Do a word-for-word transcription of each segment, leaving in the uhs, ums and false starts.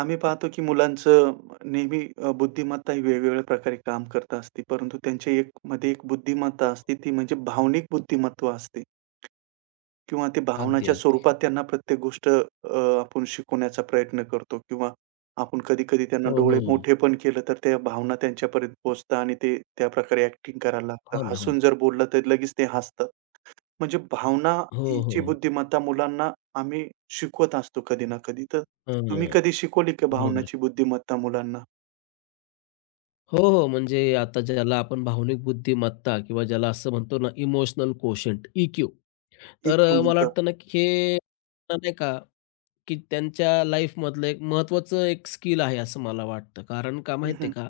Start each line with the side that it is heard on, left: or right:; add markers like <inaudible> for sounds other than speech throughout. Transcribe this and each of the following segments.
right: आम्ही पाहतो की मुलांचं नेहमी अ, बुद्धिमत्ता ही वेगवेगळ्या प्रकारे काम करत असते. परंतु त्यांच्या एक मध्ये एक बुद्धिमत्ता असते ती म्हणजे भावनिक बुद्धिमत्व असते किंवा ते
left: अगदी,
right: भावनाच्या
left: अगदी.
right: स्वरूपात त्यांना प्रत्येक गोष्ट अ, आपण शिकवण्याचा प्रयत्न करतो किंवा आपण कधी-कधी त्यांना
left: हो,
right: डोळे
left: हो, हो.
right: मोठे पण केलं, तर त्या भावना त्यांच्यापर्यंत पोहोचतात आणि ते त्या प्रकारे ॲक्टिंग करायला लागतात.
left: हो ना, हो ना.
right: हसून जर बोललं, तर लगेच ते हसतात. म्हणजे
left: हो, हो.
right: भावनाची
left: हो.
right: बुद्धिमत्ता मुलांना आम्ही शिकवत असतो कधी ना कधी. तर
left: हं,
right: तुम्ही कधी शिकवली का
left: बरोबर आहे.
right: भावनाची बुद्धिमत्ता मुलांना?
left: हो, हो. म्हणजे आता ज्याला आपण भावनिक बुद्धिमत्ता किंवा ज्याला असं म्हणतो ना इमोशनल कोशंट, ई तर
right: इक्यू
left: अ, मला
right: म्हणतात.
left: वाटतं ना, की हे नाही का, की त्यांच्या लाईफमधलं एक महत्त्वाचं एक स्किल आहे असं मला वाटतं. कारण का
right: हं,
left: माहिती आहे
right: हं.
left: का,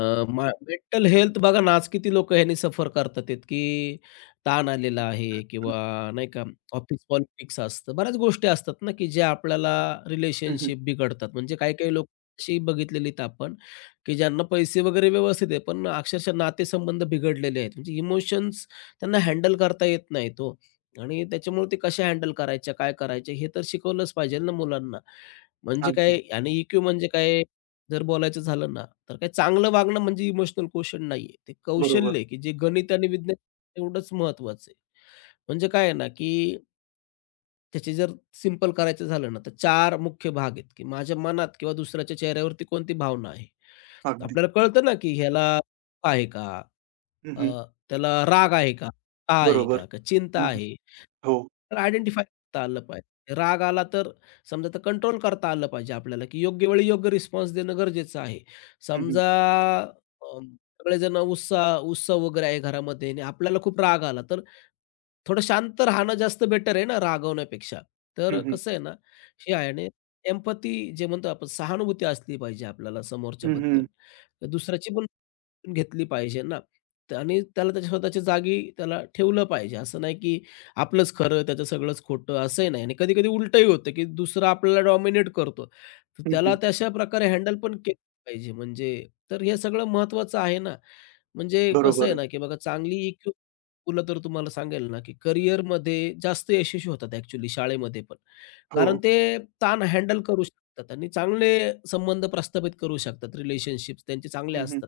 left: मेंटल हेल्थ बघा ना, आज किती लोकं ह्यानी सफर करतात आहेत, की ताण आलेला आहे किंवा नाही का ऑफिस पॉलिटिक्स असतं. बऱ्याच गोष्टी असतात ना, की ज्या आपल्याला
right: हं, हं.
left: रिलेशनशिप बिघडतात. म्हणजे काही-काही लोक अशी बघितलेलीत आपण, की ज्यांना पैसे वगैरे व्यवस्थित आहे, पण अक्षरशः नातेसंबंध बिघडलेले आहेत. म्हणजे इमोशन्स त्यांना हँडल करता येत नाहीत आणि त्याच्यामुळे ते कशा हँडल करायच्या, काय करायच्या हे तर शिकवलंच पाहिजे ना मुलांना. म्हणजे
right: अगदी.
left: काय आणि ई म्हणजे काय जर बोलायचं झालं ना, तर काय चांगलं वागणं म्हणजे इमोशनल क्वोशंट नाहीये. ते
right: बरोबर.
left: कौशल्य आहे, की जे गणित आणि विज्ञान एवढंच महत्त्वाचं आहे. म्हणजे काय आहे ना, की त्याचे जर सिंपल करायचं झालं ना, तर चार मुख्य भाग आहेत, की माझ्या मनात किंवा दुसऱ्याच्या चेहऱ्यावरती कोणती भावना आहे.
right: अगदी.
left: आपल्याला कळतं ना, की ह्याला आहे का?
right: हं,
left: अ,
right: हं.
left: त्याला राग आहे का? का आहे
right: बरोबर.
left: का? का चिंता
right: हं, हं.
left: आहे?
right: हो.
left: तर आयडेंटिफाय करता आलं पाहिजे. राग आला तर समजा तर कंट्रोल करता आलं पाहिजे आपल्याला, की योग्य वेळी योग्य रिस्पॉन्स देणं गरजेचं आहे.
right: हं, हं.
left: समजा अ, सगळेजण उत्साह उत्सव वगैरे आहे घरामध्ये आणि आपल्याला खूप राग आला, तर थोडं शांत राहणं जास्त बेटर आहे ना रागवण्यापेक्षा.
right: हं,
left: तर
right: हं.
left: कसं आहे ना, हे आहे आणि एम्पथी जे म्हणतो आपण सहानुभूती असली पाहिजे आपल्याला
right: हं,
left: समोरच्याबद्दल.
right: हं.
left: तर दुसऱ्याची पण घेतली पाहिजे ना. तर आणि त्याला त्याच्या स्वतःच्या जागी त्याला ठेवलं पाहिजे. असं नाही की आपलंच खरं, त्याचं सगळंच खोटं असंही नाही आणि कधी-कधी उलटंही होतं, की दुसरा आपल्याला डॉमिनेट करतो. तर
right: हं,
left: त्याला
right: हं.
left: तशा प्रकारे हँडल पण केलं पाहिजे म्हणजे तर हे सगळं महत्त्वाचं आहे ना. म्हणजे कसं
right: बरोबर
left: आहे
right: आहे.
left: ना, की बघा चांगली इक्यू तुला तर तुम्हाला सांगेल ना, की करिअरमध्ये जास्त यशस्वी होतात ॲक्चुअली शाळेमध्ये पण. कारण
right: हो.
left: ते ताण हँडल करू शकतात आणि चांगले संबंध प्रस्थापित करू शकतात. रिलेशनशिप्स त्यांचे चांगले
right: हं, हं.
left: असतात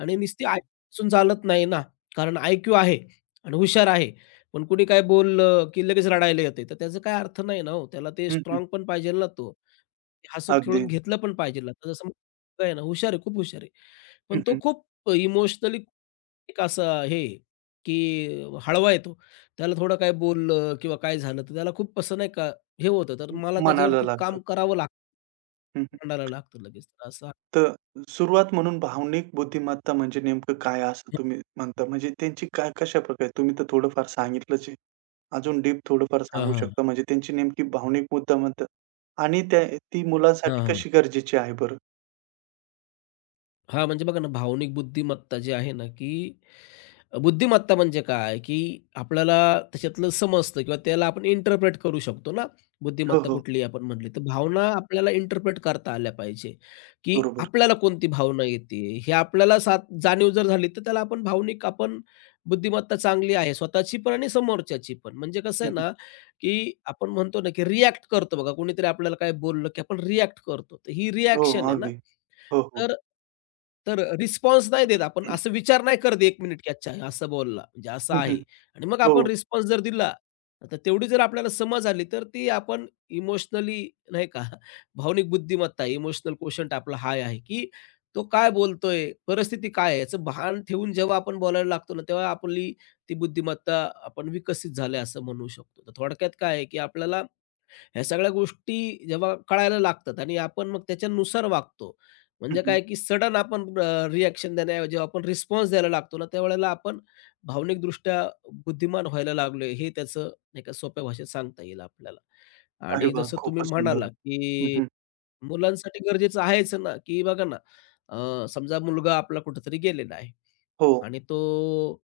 left: आणि नुसती आय चालत नाही ना, कारण आयक्यू आहे आणि हुशार आहे. पण कुणी काय बोललं, की लगेच रडायला येतंय. तर त्याचा काय अर्थ नाही ना हो. त्याला ते
right: हं, हं.
left: स्ट्राँग पण पाहिजेल ना तो. हसत
right: अगदी.
left: खेळून घेतलं पण पाहिजेल. आता जसं मुलगा आहे ना, हुशार आहे, खूप हुशार आहे. पण
right: हं,
left: तो
right: हं.
left: खूप इमोशनली एक असा हे की हळवा आहे त्याला थोडं काय बोललं किंवा काय झालं, तर त्याला खूप असं नाही का हे होतं. तर मला
right: मनाला
left: त्याच्यावरती
right: लागतं.
left: काम करावं लागतं,
right: हं, हं.
left: म्हणायला लागतं लगेच. असं
right: तर सुरुवात म्हणून भावनिक बुद्धिमत्ता म्हणजे नेमकं काय असं तुम्ही म्हणता? म्हणजे त्यांची काय कशाप्रकारे? तुम्ही तर थोडंफार सांगितलंच आहे. अजून डीप थोडंफार
left: हां,
right: सांगू
left: हां.
right: शकता? म्हणजे त्यांची नेमकी भावनिक मुद्दामत्ता आणि त्या ती मुलांसाठी
left: हां,
right: कशी गरजेची आहे बरं?
left: हां, म्हणजे बघा ना, भावनिक बुद्धिमत्ता जी आहे ना, की बुद्धिमत्ता म्हणजे काय, की आपल्याला त्याच्यातलं समजतं किंवा त्याला आपण इंटरप्रेट करू शकतो ना,
right: हो,
left: बुद्धिमत्ता
right: हो.
left: कुठली आपण म्हटली. तर भावना आपल्याला इंटरप्रेट करता आल्या पाहिजे, की
right: बरोबर.
left: आपल्याला कोणती भावना येते, हे आपल्याला सात जाणीव जर झाली, तर त्याला आपण भावनिक आपण बुद्धिमत्ता चांगली आहे, स्वतःची पण आणि समोरच्याची पण. म्हणजे कसं
right: हं,
left: आहे
right: हं.
left: ना, की आपण म्हणतो ना, की रिॲक्ट करतो बघा, कोणीतरी आपल्याला काय बोललं, की आपण रिॲक्ट करतो. तर ही
right: हो,
left: रिॲक्शन आहे ना.
right: अगदी. हो, हो.
left: तर तर रिस्पॉन्स नाही देत आपण, असं विचार नाही करत एक मिनिट की अच्छा हा असं बोलला, म्हणजे असं
right: हं,
left: आहे
right: हं.
left: आणि मग
right: हो.
left: आपण रिस्पॉन्स जर दिला, तर तेवढी जर आपल्याला समज आली, तर ती आपण इमोशनली नाही का <laughs> भावनिक बुद्धिमत्ता, इमोशनल क्वोशंट आपला हाय आहे, की तो काय बोलतोय, परिस्थिती काय आहे, याचं भान ठेवून जेव्हा आपण बोलायला लागतो ना, तेव्हा आपली ती बुद्धिमत्ता आपण विकसित झाली असं म्हणू शकतो. तर थोडक्यात काय आहे, की आपल्याला ह्या सगळ्या गोष्टी जेव्हा कळायला लागतात आणि आपण मग त्याच्यानुसार वागतो.
right: हं,
left: म्हणजे
right: हं.
left: काय की सडन आपण अ, रिएक्शन देण्याऐवजी आपण रिस्पॉन्स द्यायला लागतो ना, त्यावेळेला आपण भावनिकदृष्ट्या बुद्धिमान व्हायला लागलोय, हे त्याचं नाही का सोप्या भाषेत सांगता येईल आपल्याला.
right: अरे
left: आणि
right: वाह!
left: जसं तुम्ही
right: खूपच सुंदर.
left: म्हणालात,
right: हं,
left: की
right: हं.
left: मुलांसाठी गरजेचं आहेच ना, की बघा ना, अ, समजा मुलगा आपला कुठेतरी गेलेला आहे.
right: हो,
left: आणि तो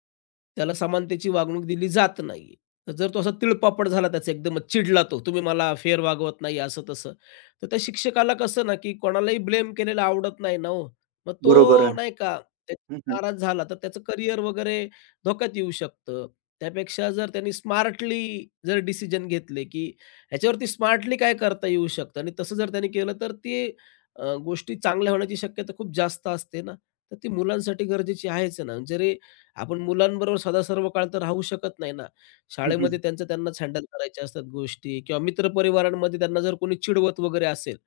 left: त्याला समानतेची वागणूक दिली जात नाहीये. तर जर तो असा तिळपापड झाला त्याचा एकदमच चिडला तो, तुम्ही मला फेर वागवत नाही असं तसं. तर त्या शिक्षकाला कसं ना, की कोणालाही ब्लेम केलेलं आवडत नाही ना हो. मग
right: बरोबर
left: तो
right: आहे.
left: नाही का
right: हं, हं.
left: त्याच्यात नाराज झाला तर त्याचं करियर वगैरे धोक्यात येऊ शकतं. त्यापेक्षा जर त्यांनी स्मार्टली जर डिसिजन घेतले, की ह्याच्यावरती स्मार्टली काय करता येऊ शकतं आणि तसं जर त्यांनी केलं तर ते अ, गोष्टी चांगल्या होण्याची शक्यता खूप जास्त असते ना. तर ती मुलांसाठी गरजेची आहेच ना. जरी आपण मुलांबरोबर सदा सर्व काळ तर राहू शकत नाही ना.
right: हं, हं.
left: शाळेमध्ये त्यांचं त्यांनाच हँडल करायच्या असतात गोष्टी किंवा मित्रपरिवारांमध्ये त्यांना जर कोणी चिडवत वगैरे असेल,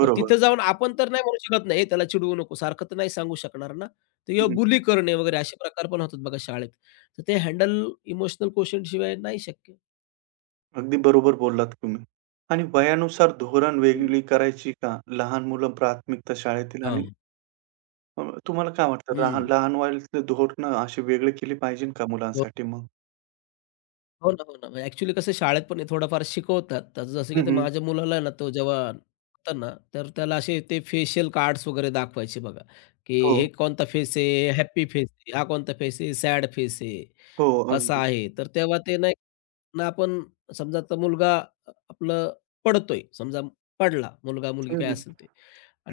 left: तर तिथं जाऊन आपण तर नाही म्हणू शकत नाही, "ए त्याला चिडवू नको." सारखं तर नाही सांगू शकणार ना. तर
right: हं,
left: किंवा
right: हं.
left: बुली करणे वगैरे असे प्रकार पण होतात बघा शाळेत. तर ते हँडल इमोशनल कोशंट शिवाय नाही शक्य.
right: अगदी बरोबर बोललात तुम्ही. आणि वयानुसार धोरण
left: हं.
right: वेगळी करायची का? लहान मुलं प्राथमिकता शाळेतील
left: हां.
right: आणि अ, तुम्हाला काय वाटतं लहान
left: हं.
right: लहान वयातले धोरणं असे वेगळे केले पाहिजे का मुलांसाठी मग?
left: हो ना, हो ना. म्हणजे ॲक्चुअली कसं शाळेत पण हे थोडंफार शिकवतात. तर जसं की
right: हं,
left: ते
right: हं.
left: माझ्या मुलाला आहे ना, तो जेव्हा होता ना, तर त्याला असे ते फेशियल कार्ड्स वगैरे दाखवायचे बघा, की
right: हो,
left: हे कोणता फेस आहे, हॅपी फेस आहे, हा कोणता फेस आहे, सॅड फेस आहे,
right: हो.
left: कसा
right: अगदी.
left: आहे. तर तेव्हा ते नाही ना, आपण समजा तो मुलगा अ, आपलं पडतोय, समजा पडला, मुलगा-मुलगी
right: हं,
left: काय
right: हं.
left: असेल ते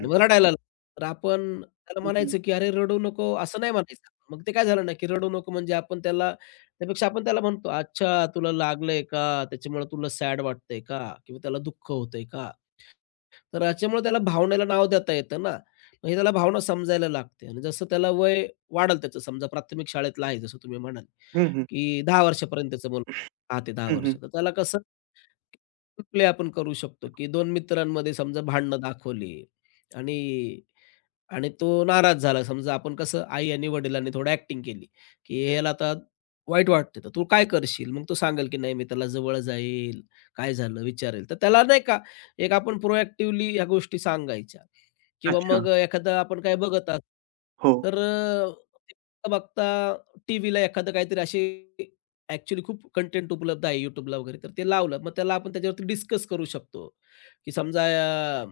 right: हं,
left: मग
right: हं.
left: रडायला लागला. तर आपण त्याला
right: हं, हं.
left: म्हणायचं, की "अरे रडू नको," असं नाही म्हणायचं. मग ते काय झालं ना, की रडू नको म्हणजे आपण त्याला त्यापेक्षा आपण त्याला म्हणतो, "अच्छा तुला लागलंय का? त्याच्यामुळे तुला सॅड वाटतंय का? किंवा त्याला दुःख होतंय का?" तर याच्यामुळे त्याला भावनेला नाव देता येतं ना. म्हणजे त्याला भावना समजायला लागते आणि जसं त्याला वय वाढेल त्याचं समजा प्राथमिक शाळेतला आहे जसं तुम्ही म्हणाले,
right: हं, हं.
left: की दहा वर्षापर्यंतचं मूल आठ ते दहा वर्ष. तर त्याला कसं प्ले आपण करू शकतो, की दोन मित्रांमध्ये समजा भांडणं दाखवली आणि आणि तो नाराज झाला. समजा आपण कसं आई आणि वडिलांनी थोडं ॲक्टिंग केली, की ह्याला आता वाईट वाटतंय, तर तू काय करशील? मग तो सांगेल, की नाही मी त्याला जवळ जाईल, काय झालं विचारेल. तर त्याला नाही का एक आपण प्रोएक्टिव्हली ह्या गोष्टी सांगायच्या किंवा
right: अच्छा.
left: मग एखादं आपण काय बघत असू
right: हो.
left: तर अ, बघता टीव्हीला एखादं काहीतरी अशी ॲक्चुअली खूप कंटेंट उपलब्ध आहे YouTubeला वगैरे, तर ते लावलं. मग त्याला आपण त्याच्यावरती डिस्कस करू शकतो, की समजा अ,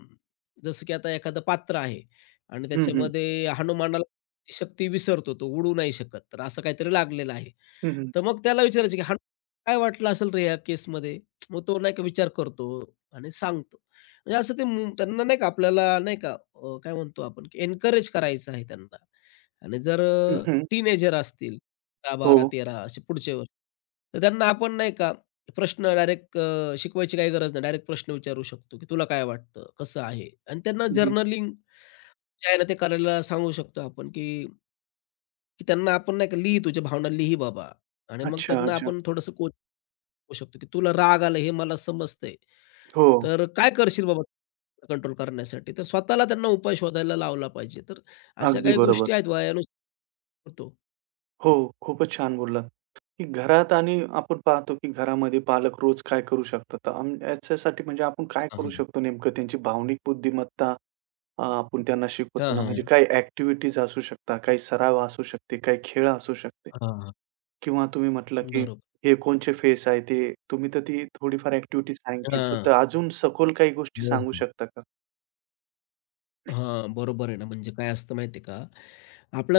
left: जसं की आता एखादं पात्र आहे आणि
right: हं, हं.
left: त्याच्यामध्ये हनुमानाला ती शक्ती विसरतो, तो उडू नाही शकत. तर असं काहीतरी लागलेलं आहे.
right: हं, हं.
left: तर मग त्याला विचारायचं, की "हनुमानाला काय वाटलं असेल रे या केसमध्ये?" मग तो नाही का विचार करतो आणि सांगतो. म्हणजे असं ते म त्यांना नाही का आपल्याला नाही का अ, काय म्हणतो आपण, की एन्करेज करायचं आहे त्यांना आणि जर
right: हं, हं.
left: टीनेजर असतील दहा,
right: हो.
left: बारा, तेरा असे पुढचे वर्ष. तर त्यांना आपण नाही का प्रश्न डायरेक्ट अ, शिकवायची काही गरज नाही. डायरेक्ट प्रश्न विचारू शकतो, की "तुला काय वाटतं? कसं आहे?" आणि त्यांना
right: हं, हं.
left: जर्नलिंग जे आहे ना ते करायला सांगू शकतो आपण, की की त्यांना आपण नाही का लिही तुझ्या भावना लिही बाबा आणि मग
right: अच्छा,
left: त्यांना
right: अच्छा.
left: आपण थोडंसं कोच करू शकतो, की तुला राग आला हे मला समजतंय.
right: हो.
left: तर काय करशील बाबा कंट्रोल करण्यासाठी? तर स्वतःला त्यांना उपाय शोधायला लावला पाहिजे. तर अशा
right: अगदी
left: काही
right: बरोबर.
left: गोष्टी आहेत वयानुसार होतो.
right: हो. खूपच छान बोललात, की घरात आणि आपण पाहतो, की घरामध्ये पालक रोज काय करू शकतात. अं, याच्यासाठी म्हणजे आपण काय
left: हां,
right: करू
left: हां.
right: शकतो नेमकं त्यांची भावनिक बुद्धिमत्ता अ, आपण त्यांना
left: हां,
right: शिकवताना
left: हां.
right: म्हणजे काही ॲक्टिव्हिटीज असू शकतात, काही सराव असू शकते, काही खेळ असू शकतात.
left: हां.
right: किंवा तुम्ही म्हटलं, की
left: बरोबर.
right: हे कोणचे फेस आहे ते तुम्ही तर ती थोडीफार ॲक्टिव्हिटी सांगितलीच.
left: हां.
right: तर अजून सखोल काही गोष्टी
left: हो,
right: सांगू
left: हो.
right: शकता का?
left: हां, बरोबर आहे ना. म्हणजे काय असतं माहिती आहे का,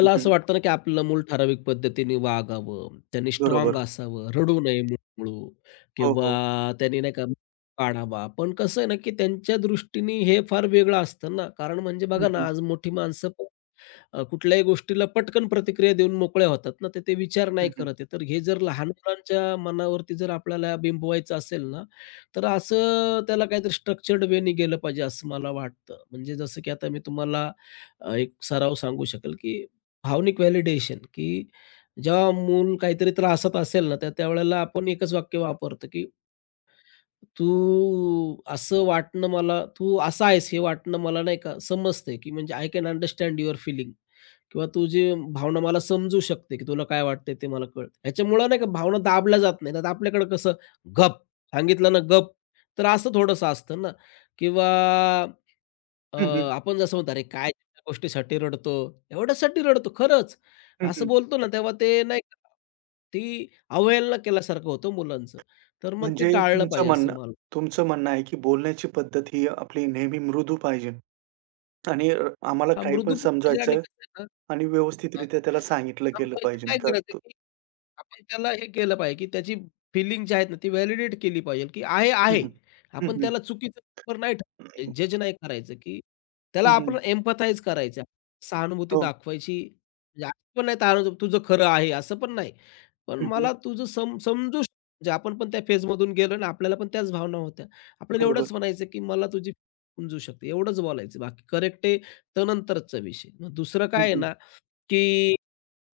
right: हं, हं.
left: असं वाटतं ना, की आपलं मूल ठराविक पद्धतीने वागावं, त्यांनी स्ट्राँग
right: बरोबर.
left: असावं, रडू नये मूळमुळू
right: हो,
left: किंवा
right: हो.
left: त्यांनी नाही का काढावा. पण कसं आहे ना, की त्यांच्या दृष्टीने हे फार वेगळं असतं ना. कारण म्हणजे
right: हं,
left: बघा ना,
right: हं.
left: आज मोठी माणसं अ, कुठल्याही गोष्टीला पटकन प्रतिक्रिया देऊन मोकळ्या होतात ना, तर ते विचार नाही
right: हं, हं.
left: करत आहे. तर हे जर लहान मुलांच्या मनावरती जर आपल्याला बिंबवायचं असेल ना, तर असं त्याला काहीतरी स्ट्रक्चर्ड वेनी गेलं पाहिजे असं मला वाटतं. म्हणजे जसं की आता मी तुम्हाला अ, एक सराव सांगू शकेल, की भावनिक व्हॅलिडेशन, की जेव्हा मूल काहीतरी त्रासात असेल ना, तर त्यावेळेला आपण एकच वाक्य वापरतो, की तू असं वाटणं मला तू असा आहेस हे वाटणं मला नाही का समजतंय, की म्हणजे I can understand your feeling किंवा तुझी भावना मला समजू शकते, की तुला काय वाटतंय ते मला कळतं. ह्याच्यामुळं नाही का भावना दाबल्या जात नाहीत. आता आपल्याकडं कसं गप सांगितलं ना गप, तर असं थोडंसं असतं ना किंवा अ,
right: हं, हं.
left: आपण जसं म्हणतो, "अरे काय त्या गोष्टीसाठी रडतो? एवढ्यासाठी रडतो." खरंच
right: हं,
left: असं
right: हं.
left: बोलतो ना तेव्हा ते नाही का ती अवहेलना केल्यासारखं होतं मुलांचं. तर मग ते
right: म्हणजे
left: टाळलं
right: तुमचं
left: पाहिजे असं
right: म्हणणं
left: मला
right: तुमचं म्हणणं आहे, की बोलण्याची पद्धत ही आपली नेहमी मृदू पाहिजे आणि अ, आम्हाला
left: हां,
right: काही पण
left: मृदू भाजीला
right: समजायचं
left: कसं आहे ना
right: आणि
left: हां.
right: व्यवस्थितरित्या त्याला सांगितलं गेलं
left: त्यामुळे
right: पाहिजे
left: काय
right: का
left: करायचं
right: तो
left: की आपण त्याला हे केलं पाहिजे, की त्याची फीलिंग जी आहेत ना, ती व्हॅलिडेट केली पाहिजे, की आहे,
right: हं,
left: आहे.
right: हं. हं,
left: आपण
right: हं.
left: त्याला चुकीचं बरोबर नाही ठरवायचं, जज नाही करायचं, की त्याला आपण एम्पथाइज करायचं. सहानुभूती
right: हो.
left: दाखवायची म्हणजे असं पण नाही सहानुभूती तुझं खरं आहे, असं पण नाही. पण
right: हं,
left: मला तुझं सम समजू शकतो म्हणजे आपण पण त्या फेजमधून गेलो ना, आपल्याला पण त्याच भावना होत्या. आपल्याला
right: बरोबर.
left: एवढंच म्हणायचं, की मला तुझी समजू शकते. एवढंच बोलायचं. बाकी करेक्ट तो नंतरचा विषय. मग दुसरं
right: हं,
left: काय आहे
right: हं.
left: ना, की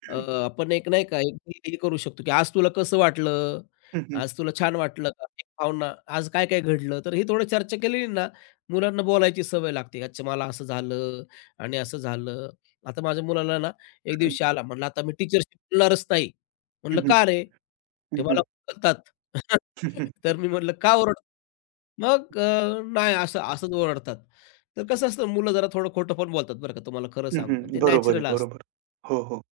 left: अ, आपण एक नाही का, एक हे करू शकतो, की आज तुला कसं वाटलं?
right: हं, हं.
left: आज तुला छान वाटलं का? एक भावना, आज काय-काय घडलं? तर ही थोडी चर्चा केलेली ना, मुलांना बोलायची सवय लागते. अच्छा मला असं झालं आणि असं झालं. आता माझ्या मुलाला ना, एक दिवशी आला म्हणला, "आता मी टीचरशी बोलणारच नाही."
right: हं,
left: म्हणलं,
right: हं.
left: "का रे?" ते मला ओरडतात. <laughs> तर मी म्हणलं, "का ओरडतात?" मग अ, "नाही असं असंच ओरडतात." तर कसं असतं मुलं जरा थोडं खोटं पण बोलतात बरं का, तुम्हाला खरं
right: हं,
left: सांगतो.
right: हं.
left: ते
right: बरोबर आहे,
left: नॅचरल असतं.
right: बरोबर. हो, हो.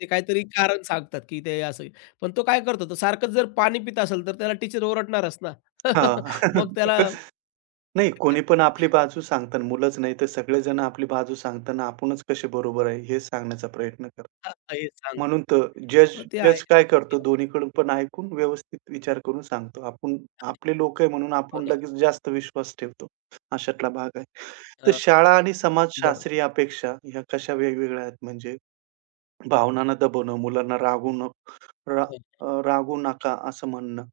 left: ते काहीतरी कारण सांगतात, की ते असं. पण तो काय करतो, तो सारखंच जर पाणी पीत असेल, तर त्याला टीचर ओरडणारच ना.
right: हां.
left: <laughs> मग त्याला
right: <laughs> नाही कोणी पण आपली बाजू सांगतात. मुलंच नाही तर सगळेजण आपली बाजू सांगताना आपणच कसे बरोबर आहे हे सांगण्याचा प्रयत्न करतो.
left: हां, हे सांग.
right: म्हणून तर जज
left: मग ते आहे.
right: जज काय करतो दोन्हीकडून पण ऐकून व्यवस्थित विचार करून सांगतो. आपण आपले लोक आहे म्हणून
left: हो
right: आपण
left: ना.
right: लगेच जास्त विश्वास ठेवतो. अशातला भाग आहे. तर
left: हां,
right: शाळा आणि
left: बरोबर.
right: समाजशास्त्रीय अपेक्षा ह्या कशा वेगवेगळ्या आहेत म्हणजे भावनांना दबवणं, मुलांना रागवू न रा
left: हं,
right: अ, रागवू नका असं म्हणणं.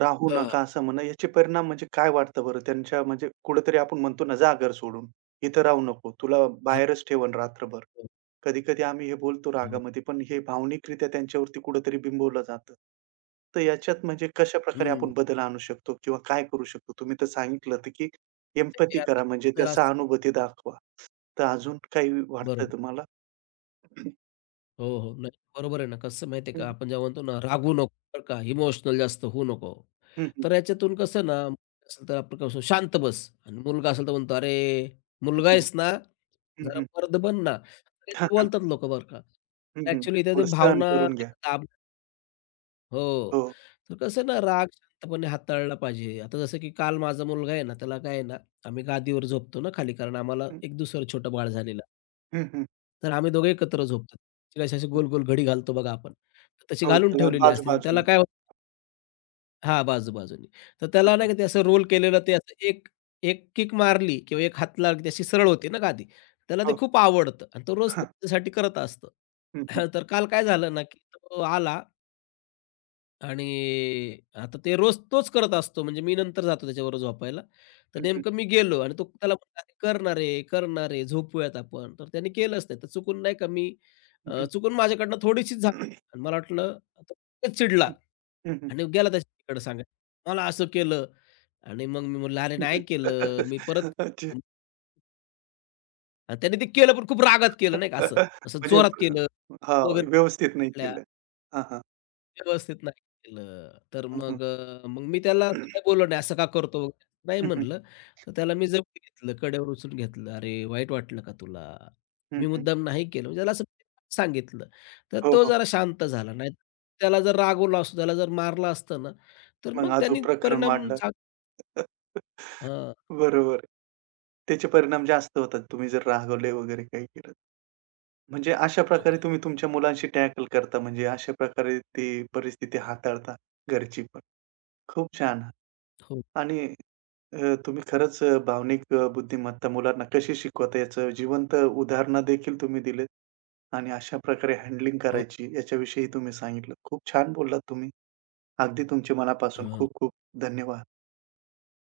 right: राहू नका
left: हां.
right: असं म्हणणं याचे परिणाम म्हणजे काय वाटतं बरं? त्यांच्या म्हणजे कुठेतरी आपण म्हणतो ना, "जा घर सोडून, इथं राहू नको. तुला
left: हां,
right: बाहेरच ठेवेन रात्रभर."
left: हो,
right: कधी-कधी आम्ही हे बोलतो
left: हो.
right: रागामध्ये, पण हे भावनिकरित्या त्यांच्यावरती कुठेतरी बिंबवलं जातं. तर याच्यात म्हणजे कशाप्रकारे
left: हं.
right: आपण बदल आणू शकतो किंवा काय करू शकतो? तुम्ही तर सांगितलत, की एम्पॅथी
left: म्हणजे
right: करा
left: आता
right: म्हणजे त्या
left: जरा असं
right: सहानुभूती दाखवा. तर अजून काही वाटतंय
left: बरोबर.
right: तुम्हाला?
left: हो, हो. नाही, बरोबर आहे ना. कसं माहिती
right: हं,
left: का,
right: हं.
left: आपण जेव्हा म्हणतो ना, रागवू नको बरं का, इमोशनल जास्त होऊ नको.
right: हं,
left: तर याच्यातून कसं ना, मुलगा असेल तर आपण कसं शांत बस आणि मुलगा असेल तर म्हणतो, "अरे, मुलगा आहेस ना,
right: हं,
left: जरा
right: हं. <laughs>
left: मर्द बन ना."
right: हां,
left: काहीतरी
right: हां.
left: बोलतात लोकं बरं का.
right: हं, हं.
left: ॲक्च्युअली इथे ते
right: थोडं सहन
left: भावना
right: करून
left: नाही
right: घ्या.
left: का दाब हो.
right: हो.
left: तर कसं ना, राग शांतपणे हाताळला पाहिजे. आता जसं की काल माझा मुलगा आहे ना, त्याला काय आहे ना, आम्ही गादीवर झोपतो ना खाली, कारण आम्हाला
right: हं,
left: एक दुसरं छोटं बाळ झालेलं
right: हं, हं,
left: तर आम्ही दोघे एकत्र झोपतो. तिला अशी-अशी
right: हं.
left: गोल-गोल घडी घालतो बघा आपण. तर तशी
right: हो,
left: घालून
right: त्याला
left: ठेवलेली असते आणि त्याला
right: बाजू-बाजूने.
left: काय होतं हां, बाजू-बाजूनी. तर
right: हां,
left: त्याला
right: हां.
left: नाही का ते असं रोल केलेलं ते असं एक एक किक मारली किंवा एक हात लागली की अशी सरळ होते ना गादी. त्याला ते
right: हो.
left: खूप आवडतं आणि तो रोज तो
right: <laughs>
left: त्याच्यासाठी करत असतो.
right: हं, हं.
left: <laughs> तर काल काय झालं ना, की तो आला आणि आता ते रोज तोच करत असतो. म्हणजे मी नंतर जातो त्याच्याबरोबर झोपायला. तर
right: हं, हं.
left: नेमकं मी गेलो आणि तो त्याला म्हणाला, "अरे करणार आहे, करणार आहे, झोपूयात आपण." तर त्याने केलंच नाही. तर चुकून नाही का मी
right: हं,
left: अ,
right: हं.
left: चुकून माझ्याकडनं थोडीशीच झाली आणि मला वाटलं आता तो चिडला आणि गेला त्याच्याकडे सांगायला. मला असं केलं आणि मग मी म्हटलं, "अरे
right: हं, हं.
left: नाही केलं, मी परत"
right: अच्छा.
left: आणि त्याने ते केलं पण खूप रागात केलं नाही का असं, असं
right: म्हणजे
left: जोरात केलं.
right: हां,
left: वगैरे
right: व्यवस्थित नाही केलं. हां, हां.
left: व्यवस्थित नाही केलं. तर
right: हं, हं.
left: मग अ, मग मी त्याला असं काही बोललो नाही, "असं का करतो वगैरे?" नाही
right: हं, हं.
left: म्हणलं. तर त्याला मी जवळ घेतलं, कडेवर उचलून घेतलं. "अरे, वाईट वाटलं का तुला?
right: हं,
left: मी
right: हं.
left: मुद्दाम नाही केलं." म्हणजे त्याला असं सांगितलं. तर
right: हो,
left: तो
right: हो.
left: जरा शांत झाला. नाही त्याला जर रागवला असतो, त्याला जर मारलं असतं ना, तर
right: मग
left: मग
right: अजून
left: त्यांनी
right: प्रकरण
left: परिणाम
right: वाढलं.
left: चांग
right: <laughs>
left: हां,
right: बरोबर आहे. त्याचे परिणाम जास्त होतात तुम्ही जर रागावले वगैरे काही केलं तर. म्हणजे अशा प्रकारे
left: बरोबर आहे.
right: तुम्ही तुमच्या मुलांशी टॅकल करता, म्हणजे अशा प्रकारे ती परिस्थिती हाताळता घरची पण. खूप छान
left: हो,
right: आणि अ, तुम्ही खरंच अ, भावनिक अ, बुद्धिमत्ता मुलांना कशी शिकवता याचं जिवंत उदाहरणं देखील तुम्ही दिलेत आणि अशा प्रकारे हँडलिंग
left: हो.
right: करायची याच्याविषयी तुम्ही सांगितलं. खूप छान बोललात तुम्ही. अगदी तुमच्या मनापासून
left: हां.
right: खूप खूप धन्यवाद.